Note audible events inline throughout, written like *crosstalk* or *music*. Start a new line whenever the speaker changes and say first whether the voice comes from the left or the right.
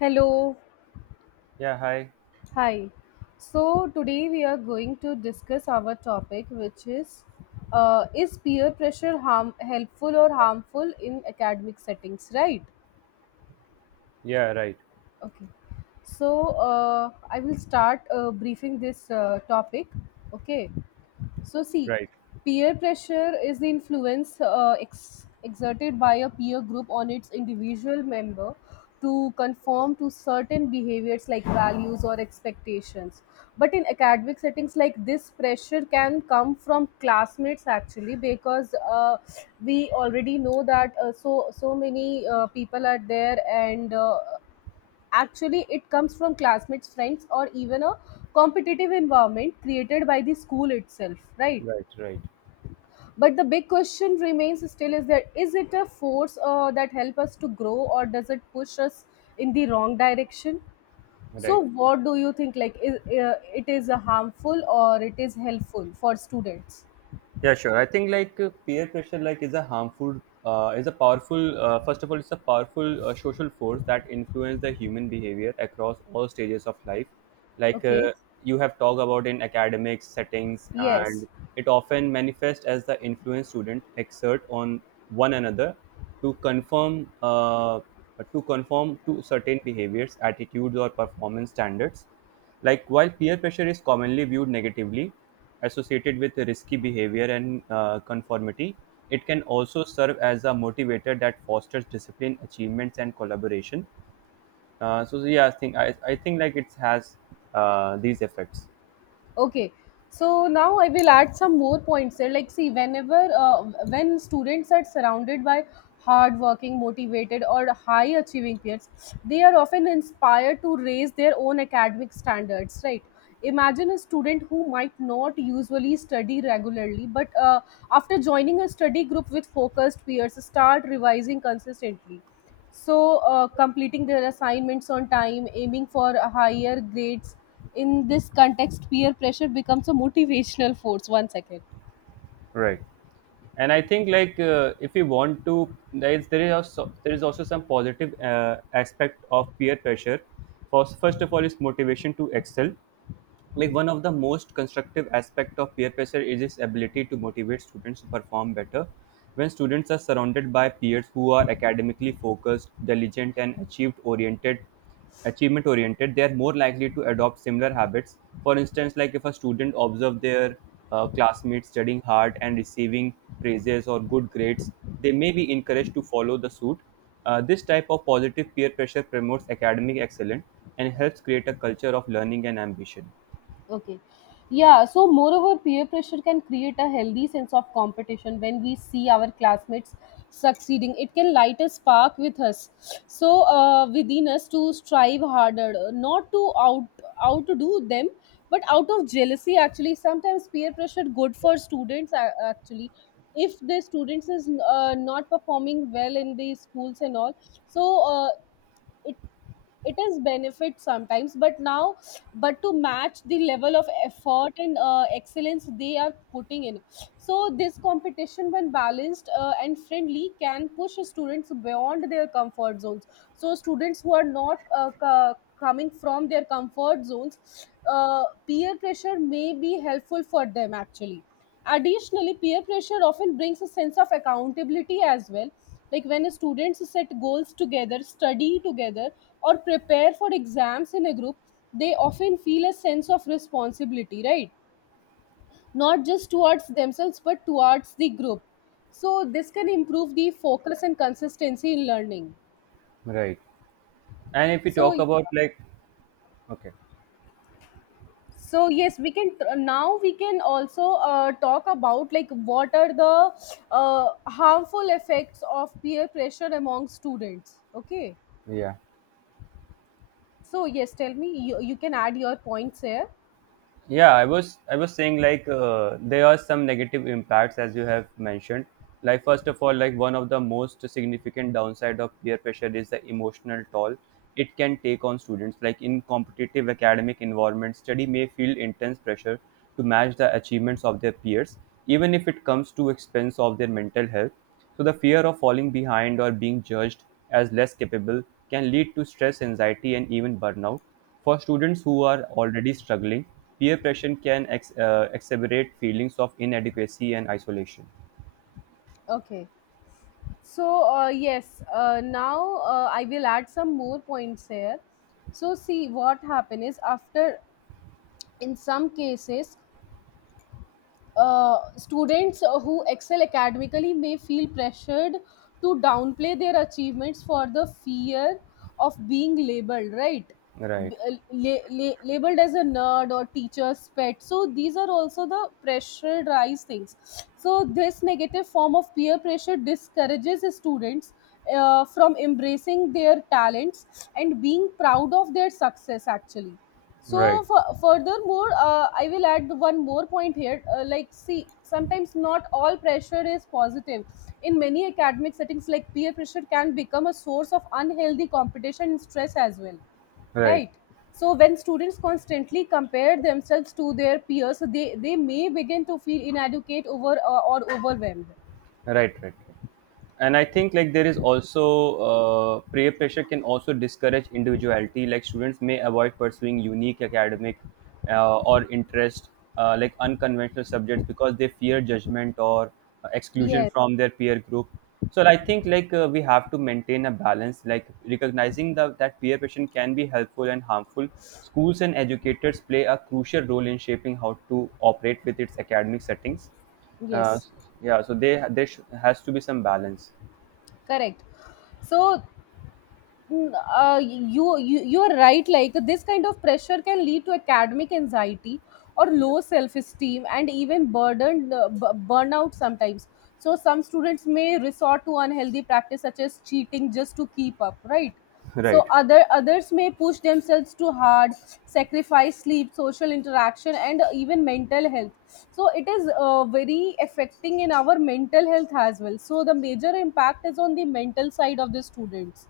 left: Hello,
right: Yeah, hi.
left: hi. So today we are going to discuss our topic, which is peer pressure harm helpful or harmful in academic settings, right?
right: Yeah, right,
left: Okay. So I will start briefing this topic. Okay. So, see,
right: right,
left: peer pressure is the influence exerted by a peer group on its individual member to conform to certain behaviors like values or expectations. But in academic settings, like, this pressure can come from classmates actually, because we already know that many people are there and actually it comes from classmates, friends, or even a competitive environment created by the school itself, right?
right: right, right,
left: But the big question remains still is that, is it a force that help us to grow, or does it push us in the wrong direction? So
right: right.
left: what do you think, like, it is a harmful or it is helpful for students?
right: Yeah, sure. I think like peer pressure, like, is a harmful, is a powerful. First of all, it's a powerful social force that influence the human behavior across all stages of life. Like
left: Okay,
right: you have talked about in academic settings,
left: yes.
right: and it often manifests as the influence student exert on one another to conform, to conform to certain behaviors, attitudes, or performance standards. Like while peer pressure is commonly viewed negatively, associated with risky behavior and conformity, it can also serve as a motivator that fosters discipline, achievements, and collaboration. Yeah, I think like it has these effects,
left: Okay, so now I will add some more points there. Like, see, whenever when students are surrounded by hardworking, motivated, or high achieving peers, they are often inspired to raise their own academic standards, right? Imagine a student who might not usually study regularly, but after joining a study group with focused peers, start revising consistently, so completing their assignments on time, aiming for higher grades. In this context, peer pressure becomes a motivational force. One second.
right: right? And I think like if we want to, there is also some positive aspect of peer pressure. First of all, is motivation to excel. Like one of the most constructive aspect of peer pressure is its ability to motivate students to perform better. When students are surrounded by peers who are academically focused, diligent, and achieved oriented achievement oriented, they are more likely to adopt similar habits. For instance, like if a student observe their classmates studying hard and receiving praises or good grades, they may be encouraged to follow the suit. This type of positive peer pressure promotes academic excellence and helps create a culture of learning and ambition.
left: Okay. Yeah, so moreover, peer pressure can create a healthy sense of competition. When we see our classmates succeeding, it can light a spark with us, so within us, to strive harder, not to outdo them, but out of jealousy. Actually, sometimes peer pressure good for students. Actually, if the students is not performing well in the schools and all, so it it is benefit sometimes, but now, but to match the level of effort and excellence they are putting in. So this competition, when balanced and friendly, can push students beyond their comfort zones. So students who are not coming from their comfort zones, peer pressure may be helpful for them actually. Additionally, peer pressure often brings a sense of accountability as well. Like, when students set goals together, study together, or prepare for exams in a group, they often feel a sense of responsibility, right? Not just towards themselves, but towards the group. So, this can improve the focus and consistency in learning.
right: Right. And if you
left: So,
right: talk about like, okay,
left: so yes, we can, now we can also talk about like what are the harmful effects of peer pressure among students. Okay,
right: yeah.
left: so yes, tell me, you can add your points here.
right: Yeah, I was saying like there are some negative impacts as you have mentioned. Like first of all, like one of the most significant downside of peer pressure is the emotional toll it can take on students. Like in competitive academic environment, study may feel intense pressure to match the achievements of their peers, even if it comes to expense of their mental health. So the fear of falling behind or being judged as less capable can lead to stress, anxiety, and even burnout. For students who are already struggling, peer pressure can exacerbate feelings of inadequacy and isolation.
left: Okay, so yes now I will add some more points here. So see what happen is, after, in some cases, students who excel academically may feel pressured to downplay their achievements for the fear of being labeled, right?
right: Right,
left: Labeled as a nerd or teacher's pet. So these are also the pressurized things. So this negative form of peer pressure discourages students from embracing their talents and being proud of their success, actually. So
right: right,
left: furthermore, I will add one more point here. Like, see, sometimes not all pressure is positive. In many academic settings, like, peer pressure can become a source of unhealthy competition and stress as well,
right: right,
left: right? So when students constantly compare themselves to their peers, they may begin to feel inadequate over or overwhelmed.
right: right, right. Right. And I think like there is also peer pressure can also discourage individuality. Like students may avoid pursuing unique academic or interest, like unconventional subjects, because they fear judgment or exclusion
left: Yes,
right: from their peer group. So I think like we have to maintain a balance, like recognizing that peer pressure can be helpful and harmful. Schools and educators play a crucial role in shaping how to operate with its academic settings. uh,
left: yes,
right: s- yeah, so they has to be some balance.
left: correct. So, mm, you are right. Like, this kind of pressure can lead to academic anxiety or low self-esteem and even burnout sometimes. So some students may resort to unhealthy practice such as cheating just to keep up, right?
right: *laughs*
left: So
right: Right,
left: others may push themselves too hard, sacrifice sleep, social interaction, and even mental health. So it is very affecting in our mental health as well. So the major impact is on the mental side of the students,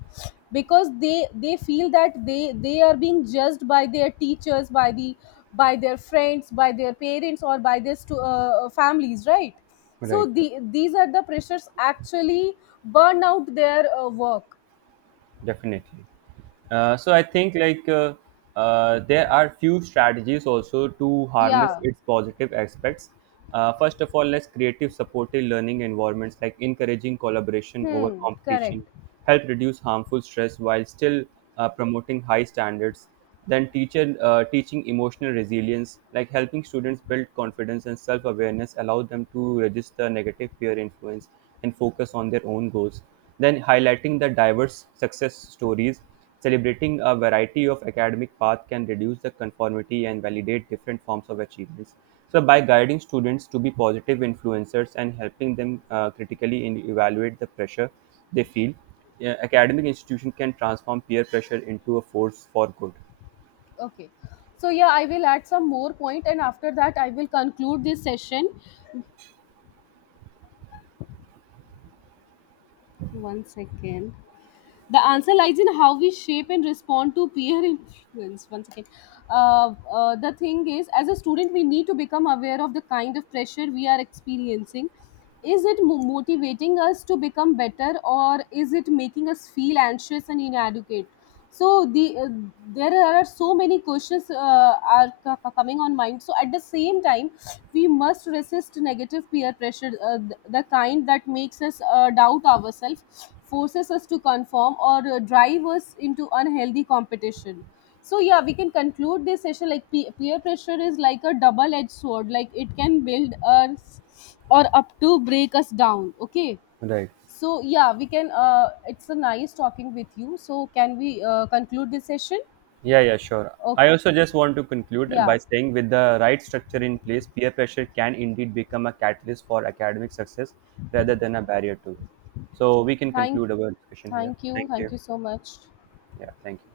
left: because they feel that they are being judged by their teachers, by the, by their friends, by their parents, or by their families, right? So
right: right, right.
left: the, these are the pressures actually, burn out their work.
right: Definitely. So I think like there are few strategies also to harness
left: Yeah.
right: its positive aspects. First of all, let's creative supportive learning environments, like encouraging collaboration over
left: Hmm, correct.
right: competition, help reduce harmful stress while still promoting high standards. Then teacher teaching emotional resilience, like helping students build confidence and self-awareness, allow them to register negative peer influence and focus on their own goals. Then highlighting the diverse success stories, celebrating a variety of academic paths, can reduce the conformity and validate different forms of achievements. So by guiding students to be positive influencers and helping them critically in evaluate the pressure they feel, yeah, academic institution can transform peer pressure into a force for good.
left: Okay. So yeah, I will add some more point, and after that I will conclude this session. One second. The answer lies in how we shape and respond to peer influence. One second. The thing is, as a student, we need to become aware of the kind of pressure we are experiencing. Is it motivating us to become better, or is it making us feel anxious and inadequate? So the uh, there are so many questions are coming on mind. So at the same time, we must resist negative peer pressure, the kind that makes us doubt ourselves, forces us to conform, or drive us into unhealthy competition. So yeah, we can conclude this session. Like, peer pressure is like a double edged sword. Like, it can build us or up to break us down. Okay,
right: Right.
left: so yeah, we can. It's a nice talking with you. So can we conclude this session?
right: Yeah, yeah, sure. I
left: Okay.
right: also just want to conclude by
left: Yeah.
right: saying with the right structure in place, peer pressure can indeed become a catalyst for academic success rather than a barrier to it. So we can
left: Thank.
right: conclude our discussion here.
left: Thank you.
right: Thank you.
left: Thank you so much.
right: Yeah, thank you.